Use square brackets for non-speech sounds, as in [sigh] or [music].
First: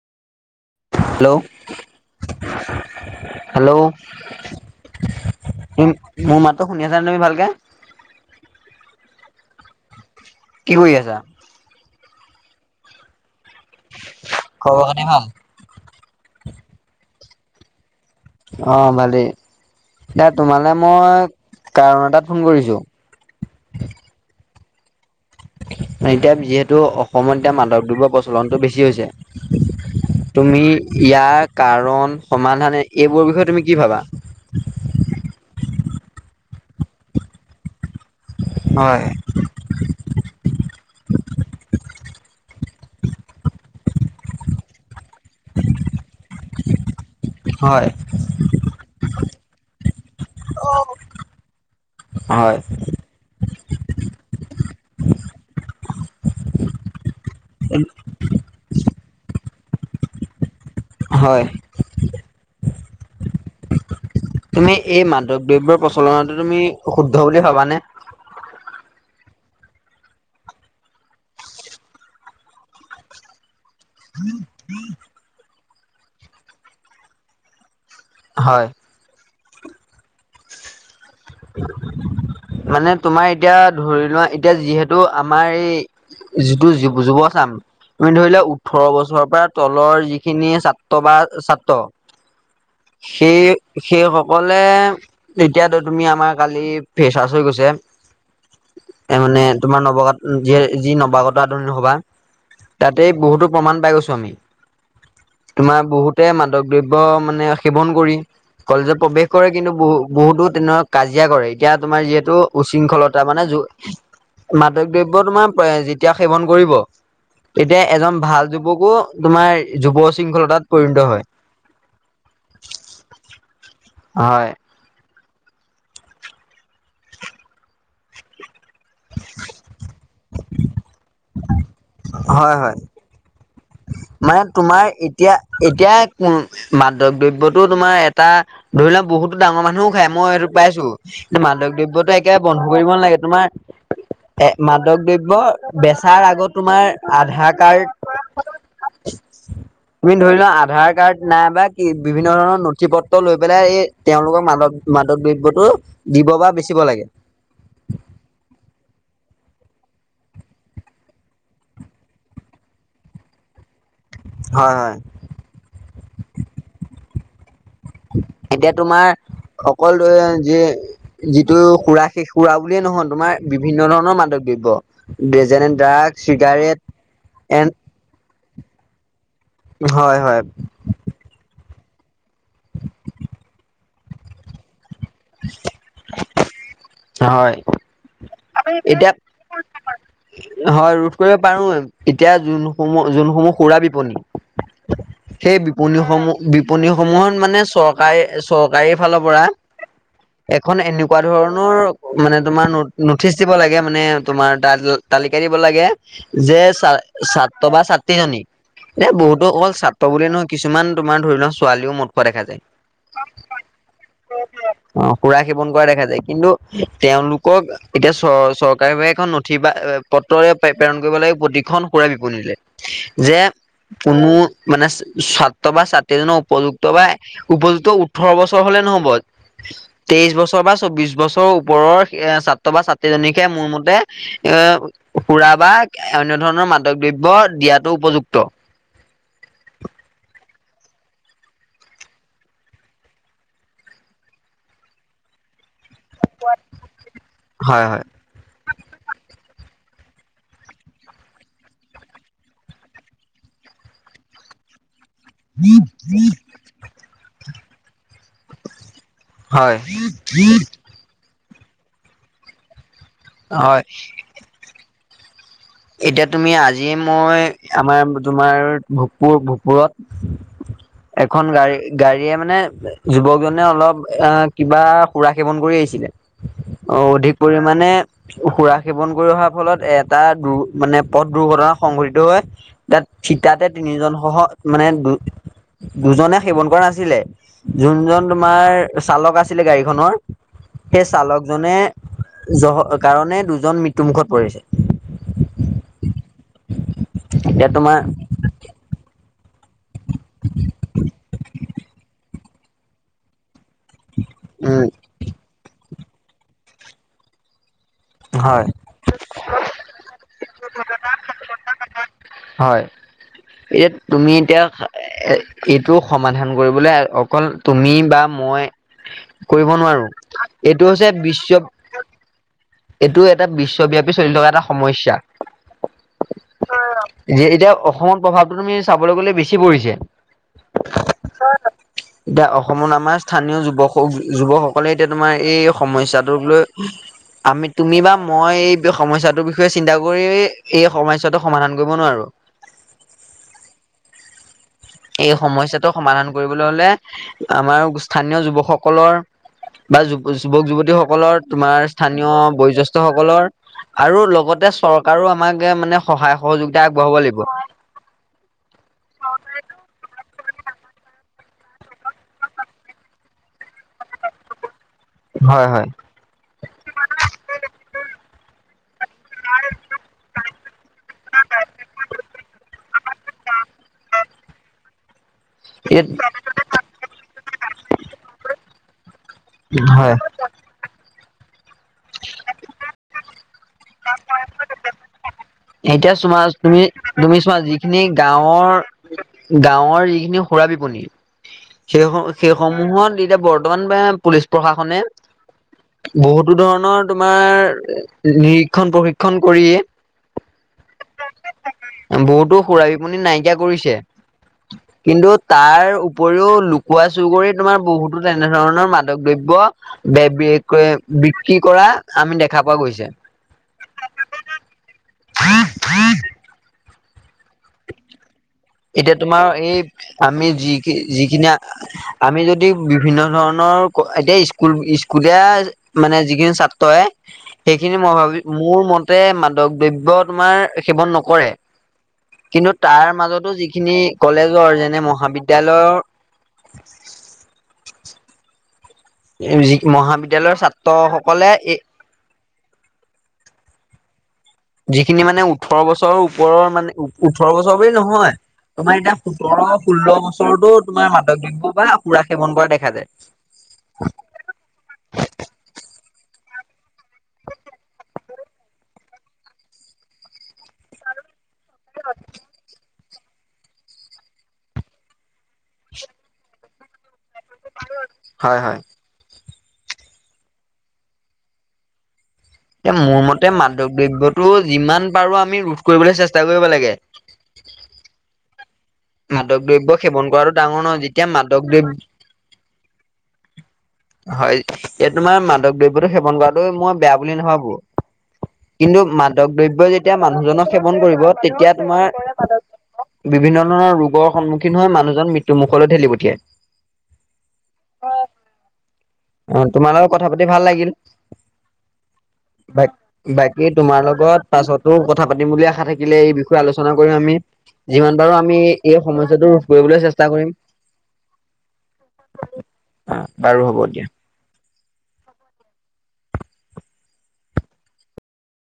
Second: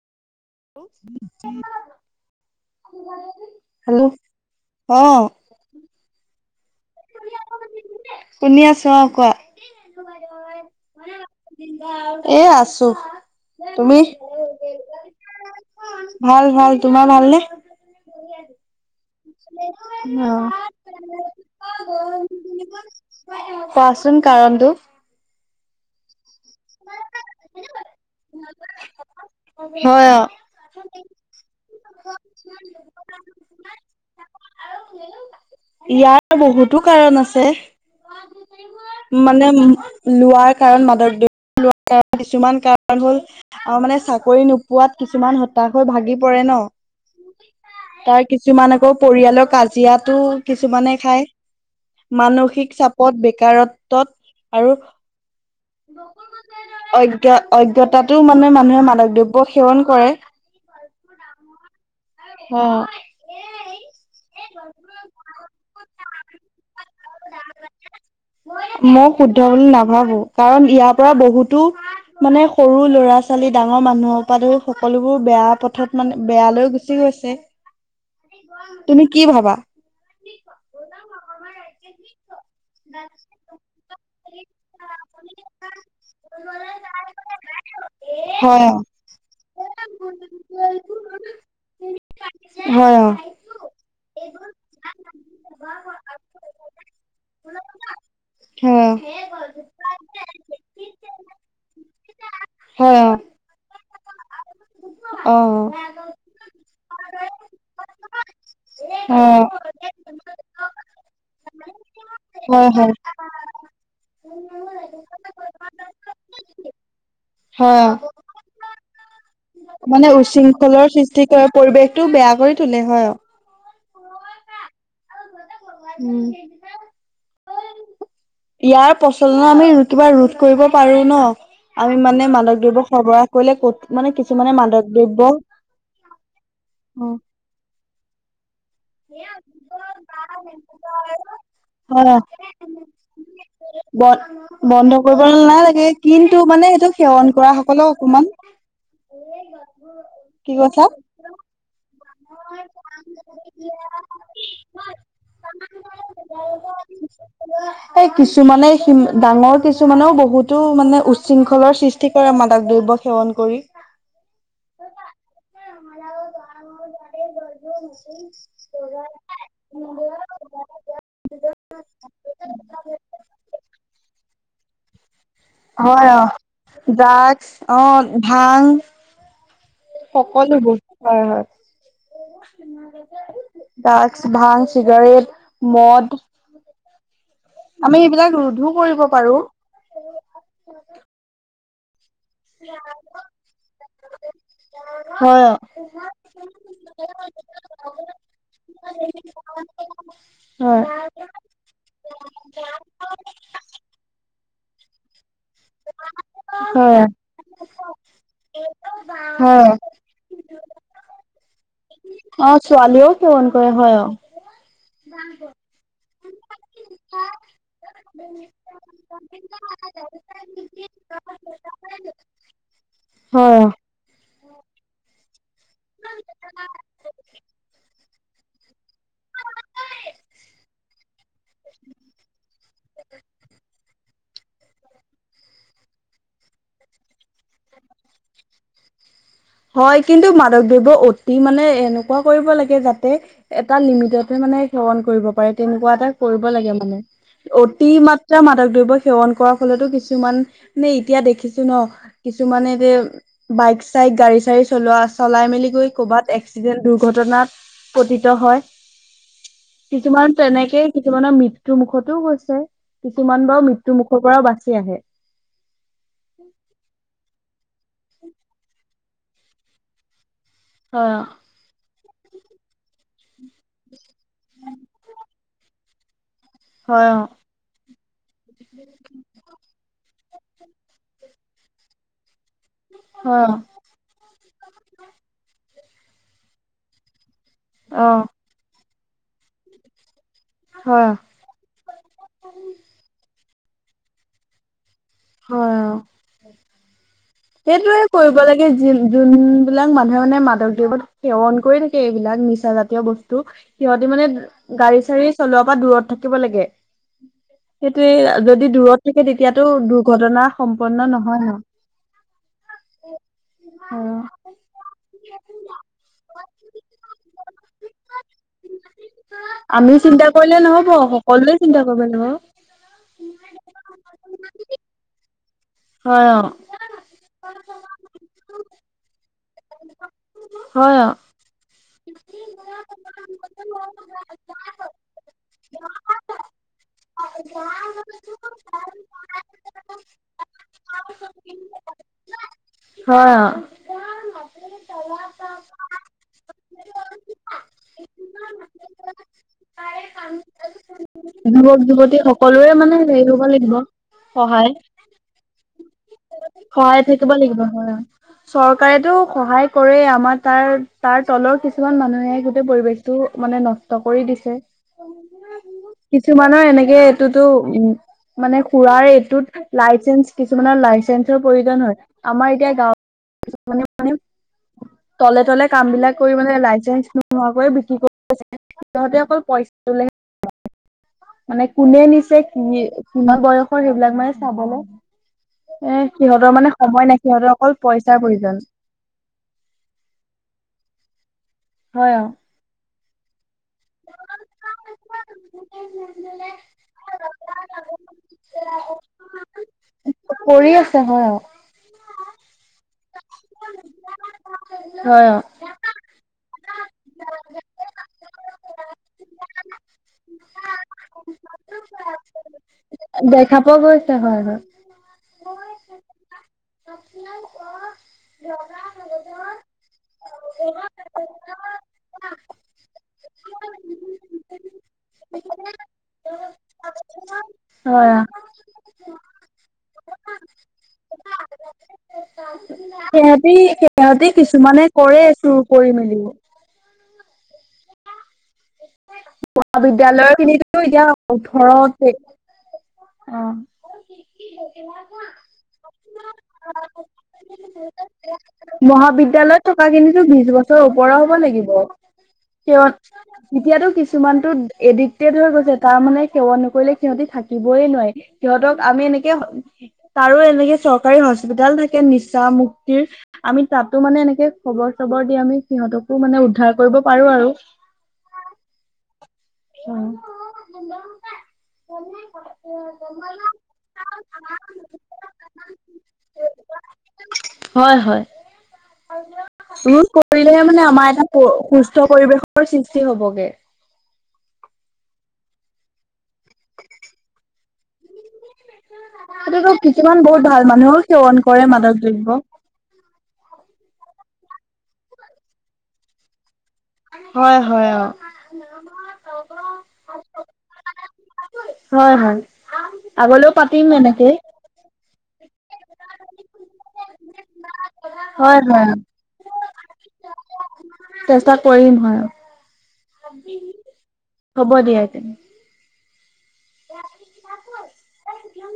Hello, hello. অ মোৰ, মোৰ মাততো শুনি আছা নে তুমি ভালকে? শুনি আছো অ', কোৱা। কি কৰি আছা? এ আছো, তুমি? খবৰ খাতি ভাল? ভাল ভাল, তোমাৰ ভাল নে? অ', ভালেই, এতিয়া অ তোমালে মই কাৰণ এটাত ফোন কৰিছো। কোৱাচোন কাৰণটো। [unintelligible] টো অসমত এতিয়া মাদক দ্ৰব্যৰ প্ৰচলনটো বেছি হৈছে। হয় অ তুমি ইয়াক কাৰণ সমাধানে এইবোৰৰ বিষয়ে তুমি কি ভাবা? ইয়াৰ বহুতো কাৰণ আছে। হয়। এনে লোৱাৰ কাৰণ মাদক লোৱাৰ কাৰণ কিছুমান কাৰণ হ'ল আৰু মানে চাকৰি নোপোৱাত কিছুমান হতাশ হৈ ভাগি পৰে ন, হয়, তাৰ কিছুমান আকৌ পৰিয়ালৰ কাজিয়াটো কিছুমানে খায়। হয়। মানসিক চাপ পদ বেকাৰত্বত আৰু অজ্ঞতাটো মানে মানুহে মাদক দ্ৰব্য সেৱন কৰে। হয়। অ। তুমি এই মাদৱ দ্ৰব্যৰ প্ৰচলনতটো তুমি অশুদ্ধ বুলি ভাবানে? মই শুদ্ধ বুলি নাভাবো কাৰণ ইয়াৰ পৰা বহুতো মানে সৰু ল'ৰা ল'ৰা-ছোৱালী ডাঙৰ মানুহৰ পৰা ধৰা সকলোবোৰ বেয়া পথত মানে বেয়ালৈ গুচি গৈছে। হয়। তুমি কি ভাবা? মানে তোমাৰ এতিয়া ধৰি লোৱা এতিয়া যিহেতু আমাৰ এই যিটো যু-যুৱ-যুৱচাম তুমি ধৰিলোৱা হয় অ, ওঠৰ বছৰৰ পৰা তলৰ যিখিনি ছাত্ৰ বা ছাত্ৰ হয় অ। সেই সেই সকলে এতিয়া ধৰি তুমি আমাৰ কালি ফেচাছ হৈ গৈছে হয় অ। এ মানে তোমাৰ নৱাগত য যি নৱাগত আধুনিক সভা হয় তাতে বহুতো প্ৰাণ পাই গৈছো আমি। অ, অ। তোমাৰ বহুতে মাদক মানে সেৱন কৰি কলেজত অ', প্ৰৱেশ কৰে কিন্তু বু বহু দূৰ কাজিয়া কৰে, এতিয়া তোমাৰ যিহেতু হয় হয় উশৃংখলতা মানে মাদক দ্ৰব্য তোমাৰ এ যেতিয়া সেৱন কৰিব হয় তেতিয়া অ'। এজন ভাল যুৱকো তোমাৰ যুৱ শৃংখলতাত পৰিণত হয়। ত পৰিৱেশটো বেয়া কৰি তোলে হয় অ। হয়। ইয়াৰ প্ৰচলন আমি কিবা ৰু কৰিব পাৰো ন, আমি মানে হয় হয় মাধৱদেৱক সৰবৰাহ কৰিলে ক'ত মানে মানে কিছুমানে তোমাৰ মাদক দ্ৰব্য এতিয়া, এতিয়া কন অ', মাদক দ্ৰব্যটো তোমাৰ এটা ধৰি লও বহুতো ডাঙৰ মানুহ মই সেইটো পাইছো, কি মাদক দ্ৰব্যতো হয় একেবাৰে বন্ধ কৰিব নালাগে, তোমাৰ ব এ বন্ধ মাদক কৰিব দ্ৰব্য, নালাগে বেচাৰ কিন্তু আগত মানে সেইটো তোমাৰ সেৱন কৰা আধাৰ সকলক অকমান কাৰ্ড তুমি ধৰি লোৱা কি কৈছা আধাৰ কাৰ্ড নাইবা বিভিন্ন ধৰণৰ নথি পত্ৰ লৈ পেলাই এই তেওঁলোকৰ মাদক মাদক দ্ৰব্যটো দিব বা বেচিব লাগে। এই কিছুমানে সিম ডাঙৰ কিছুমানেও বহুতো মানে উৎশৃংখলৰ সৃষ্টি কৰে মাদক দ্ৰব্য সেৱন কৰি। হয়-হয়। অ [unintelligible] এতিয়া তোমাৰ, অকল যিটো সুৰা সেই সুৰা বুলিয়ে নহয়, তোমাৰ বিভিন্ন ধৰণৰ মাদক দ্ৰব্য যেনে হয় ড্ৰাগ, অ'। চিগাৰেট ড্ৰাগছ এণ্ অ' হয়-হয়। হয়-হয়। ড্ৰাচ, ভাং, চিগাৰেট মদ হয়। আমি এইবিলাক ৰোধো কৰিব এতিয়া পাৰো। হয়, ৰোধ কৰিব পাৰো। এতিয়া যোনসমূহ, যোনসমূহ সুৰা বিপনী হয়। সেই বিপনিসমূহ, বিপণীসমূহত মানে চৰকাৰ, চৰকাৰী ফালৰ পৰা এখন হয়। এনেকুৱা ধৰণৰ তোমাৰ নথিচ দিব লাগে মানে তোমাৰ তাত। তালিকা দিব লাগে, যে হয়। ছাত্ৰ বা ছাত্ৰীজনী এ বহুতো হয়। অকল ছাত্ৰ পাবলে নহয় কিছুমান তোমাৰ ধৰি লোৱা ছোৱালীও মদ খোৱা দেখা অ যায়, ছোৱালীয়েও সেৱন কৰে হয় অ। অ, সুৰা সেৱন কৰা দেখা যায়। কিন্তু তেওঁলোকক এতিয়া চ, চৰকাৰী ভাবে এখন নথি বা পত্ৰ প্ৰেৰণ কৰিব লাগে, প্ৰতিখন সুৰাই বিপনীলে। যে হয়। কোনো মানে ছাত্ৰ বা ছাত্ৰজন উপযুক্ত বা উপযুক্ত ওঠৰ বছৰ হলে নহ'ব, তেইশ বছৰ বা চৌবিশ বছৰ বছৰৰ ওপৰৰ এ, ছাত্ৰ বা ছাত্ৰীজনকে মোৰ মতে এ, সুৰা বা অন্য ধৰণৰ মাদক দ্ৰব্য দিয়াতো উপযুক্ত। হয় কিন্তু, মাদক দ্ৰৱ্য অতি মানে এনেকুৱা কৰিব লাগে যাতে এটা লিমিটতহে মানে সেৱন কৰিব পাৰে, তেনেকুৱা এটা কৰিব লাগে মানে, হয় অতি হয়। মাত্ৰ মাদক দ্ৰব্য সেৱন কৰাৰ ফলতো কিছুমান, মানে এতিয়া দেখিছো ন'। কিছুমানে এতিয়া, বাইক চাইক চলোৱা, চলাই মেলি গৈ কৰ'বাত এক্সিডেন্ট দুৰ্ঘটনাত গতিত হয়। হয় কিছুমান তেনেকেই কিছুমানৰ মৃত্যু মুুখতোও হৈছে, কিছুমান বাৰু হয় মৃত্যু মুখৰ পৰাও বাছি আহে। এতিয়া তুমি আজি মই, আমাৰ তোমাৰ ভূকপুৰ, ভূকপুৰত হয় অ, এখন গাড়ী গাড়ীয়ে মানে, যুৱকজনে অলপ অ', কিবা সুৰা সেৱন কৰি আহিছিলে। অ', অধিক পৰিমণে সুৰা সেৱন কৰি অহাৰ ফলত এটা, দু মানে পথ দুৰ্ঘটনা সংঘটিত হয় তাত হয় অ', থিতাতে তিনিজন সহ মানে দু দুজনে সেৱন কৰা নাছিলে অ, যোনজন তোমাৰ চালক আছিলে গাৰি খনৰ সেই হয় অ, চালক দুজনে জহ কাৰণে দুজন মৃত্যুমুখত পৰিছে। হয় অ, এতিয়া তোমাৰ সেইটোৱে কৰিব লাগে যি যোন বিলাক মানুহে মানে মাধকদেৱত সেৱন কৰি থাকে, এইবিলাক নিচা জাতীয় বস্তু। সিহঁতে মানে উম গাড়ী চাড়ী চলোৱাৰ পৰা দূৰত থাকিব লাগে। সেইটোয়ে যদি হয় দূৰত ত' তেতিয়াতো দুৰ্ঘটনা সম্পন্ন নহয় ন। হয়, এতিয়া তুমি এতিয়া এ, এইটো সমাধান কৰিবলৈ অকল তুমি বা মই কৰিব আমি নোৱাৰোঁ, চিন্তা কৰিলে নহব এইটো হৈছে সকলোৱে বিশ্ব চিন্তা কৰিব লাগিব এইটো এটা বিশ্বব্যাপী চলি থকা এটা সমস্যা। হয় অ'। যে এতিয়া অসমত প্ৰভাৱটো তুমি চাবলৈ গলে বেছি পৰিছে। হয় অ এতিয়া অসমত আমাৰ স্থানীয় যুৱক যুৱকসকলে এতিয়া তোমাৰ এই সমস্যাটোক লৈ আমি তুমি বা মই এই সমস্যাটোৰ বিষয়ে চিন্তা কৰি এই সমস্যাটো সমাধান কৰিব নোৱাৰোঁ। হয় অ'। [unintelligible] এই সমস্যাটো সমাধান কৰিবলৈ হলে আমাৰ স্থানীয় যুৱকসকলৰ বা যুৱক যুৱতীসকলৰ যুৱক তোমাৰ যুৱতী স্থানীয় সকলোৰে মানে হেৰি হ'ব বয়োজেষ্ঠসকলৰ লাগিব আৰু লগতে সহায় চৰকাৰোও আমাকে মানে সহায় সহযোগিতা সহায় আগবঢ়াব থাকিব লাগিব। হয় চৰকাৰেতো সহায় কৰে আমাৰ তাৰ, তাৰ তলৰ কিছুমান মানুহে গোটেই পৰিৱেশতটো মানে নষ্ট কৰি দিছে। হয়, হয়। কিছুমানৰ এনেকে এইটোতো উম, মানে খুৰায়েই টোত লাইচেঞ্চ, কিছুমানৰ লাইচেঞ্চৰ প্ৰয়োজন হয়। আমাৰ এতিয়া গাঁৱত মানে তলে, তলে কাম এই বিলাক কৰি মানে লাইচেন্স নোহোৱাকৈয়ে বিক্ৰী কৰি দিছে। তহঁতে অকল পইচ হয়। মানে কোনে নিছে, কি কিমান বয়সৰ সেইবিলাক মানে চাবলে এ এতিয়া চোৱা সিহঁতৰ মানে তুমি, সময় নাই তুমি সিহঁতৰ চোৱা অকল যিখিনি পইচাৰ প্ৰয়োজন গাঁৱৰ গাঁৱৰ যিখিনি বিপনী। সেই হয় অ সেইসমূহত এতিয়া বৰ বৰ্তমান বা পুলিচ প্ৰশাসনে, বহুতো ধৰণৰ তোমাৰ নিৰিক্ষণ প্ৰশিক্ষণ কৰিয়ে কৰি আছে হয় আৰু। বহুতো খুৰা বিপনী নাইকিয়া কৰিছে, হয় কিন্তু অ তাৰ উপৰিও লুকোৱা চুৰ কৰি তোমাৰ বহুতো তেনেধৰণৰ মাদক দ্ৰব্য বে-বে-কে-বিক্ৰী কৰা আমি দেখা পোৱা গৈছে। দেখা পোৱা গৈছে হয়, হয়। [inaudible] এতিয়া তোমাৰ এই আমি যি-যিখিনি আমি যদি বিভিন্ন ধৰণৰ এতিয়া স্কুল স্কুলীয়া মানে যিখিনি ছাত্ৰয়ে সেইখিনি হয় মই অ ভাবি মোৰ মতে মাদক দ্ৰব্য তোমাৰ সেৱন নকৰে। কিন্তু তাৰ মাজতো সিহঁতি যিখিনি সিহঁতি কলেজৰ, কিছুমানে যেনে কৰে চুৰ কৰি মহাবিদ্যালয়ৰ মেলি যি মহাবিদ্যালয় মহাবিদ্যালয়ৰ খিনিতো এতিয়া ছাত্ৰসকলে ওঠৰ, এই অ'। যিখিনি মানে ওঠৰ বছৰৰ ওপৰৰ মানে, ওঠৰ বছৰ বুলি নহয়। তোমাৰ এতিয়া মহাবিদ্যালয়ত থকা সোতৰ ষোল্ল খিনিতো বিশ বছৰতো বছৰ তোমাৰ ওপৰৰ হ'ব মাদক দ্ৰব্য বা লাগিব সুৰা সেৱন কৰা দেখা যায়। এতিয়াতো কিছুমানতো এডিক্টেড হৈ গৈছে, তাৰ মানে সেৱন নকৰিলে সিহঁতি থাকিবই নোৱাৰে। সিহঁতক আমি এনেকে, তাৰো এনেকে চৰকাৰী হস্পিতাল থাকে নিচা মুক্তিৰ। আমি তাতো মানে এনেকে খবৰ চবৰ দি আমি সিহঁতকো মানে উদ্ধাৰ কৰিব পাৰোঁ আৰু। হয় হয়। [unintelligible] এ মোৰ মতে মাদক দ্ৰব্যতটো যিমান পাৰো আমি ৰোধ কৰিবলে চেষ্টা কৰিব লাগে। হয় হয়। মাদক দ্ৰব্য ৰোধ সেৱন কৰাটো কৰিলেহে মানে ডাঙৰ নহয়, আমাৰ এটা যেতিয়া মাদক দ্ৰব্ সুস্থ পৰিৱেশৰ সৃষ্টি হবগে হয় ইয়াত তোমাৰ মাদক দ্ৰব্যতো সেৱন কৰাটো মই, বেয়া বুলি নাভাবো। কিন্তু মাদক সেইটোতো দ্ৰব্যই কিছুমান যেতিয়া বহুত ভাল মানুহজনক সেৱন মানুহেও কৰিব কৰে তেতিয়া মাদক দ্ৰব্য। তোমাৰ বিভিন্ন ধৰণৰ ৰোগৰ সন্মুখীন হৈ, মানুহজন মৃত্যু মুুখলৈ ঠেলি পঠিয়াই। হয় হয় অঁ। অঁ তোমাৰ লগত কথা পাতি ভাল লাগিল। হয় হয়। বা আগলৈও বাকী পাতিম তোমাৰ এনেকে। লগত পাছতো কথা পাতিম বুলি আশা থাকিলে, এই বিষয়ে আলোচনা কৰিম আমি। যিমান পাৰো আমি, হয় হয়। এই সমস্যাটো ৰোধ কৰিবলৈ চেষ্টা কৰিম। চেষ্টা কৰি ৰিম হয়। বাৰু হ'ব দিয়া। হ'ব দিয়া এতিয়া। [unintelligible]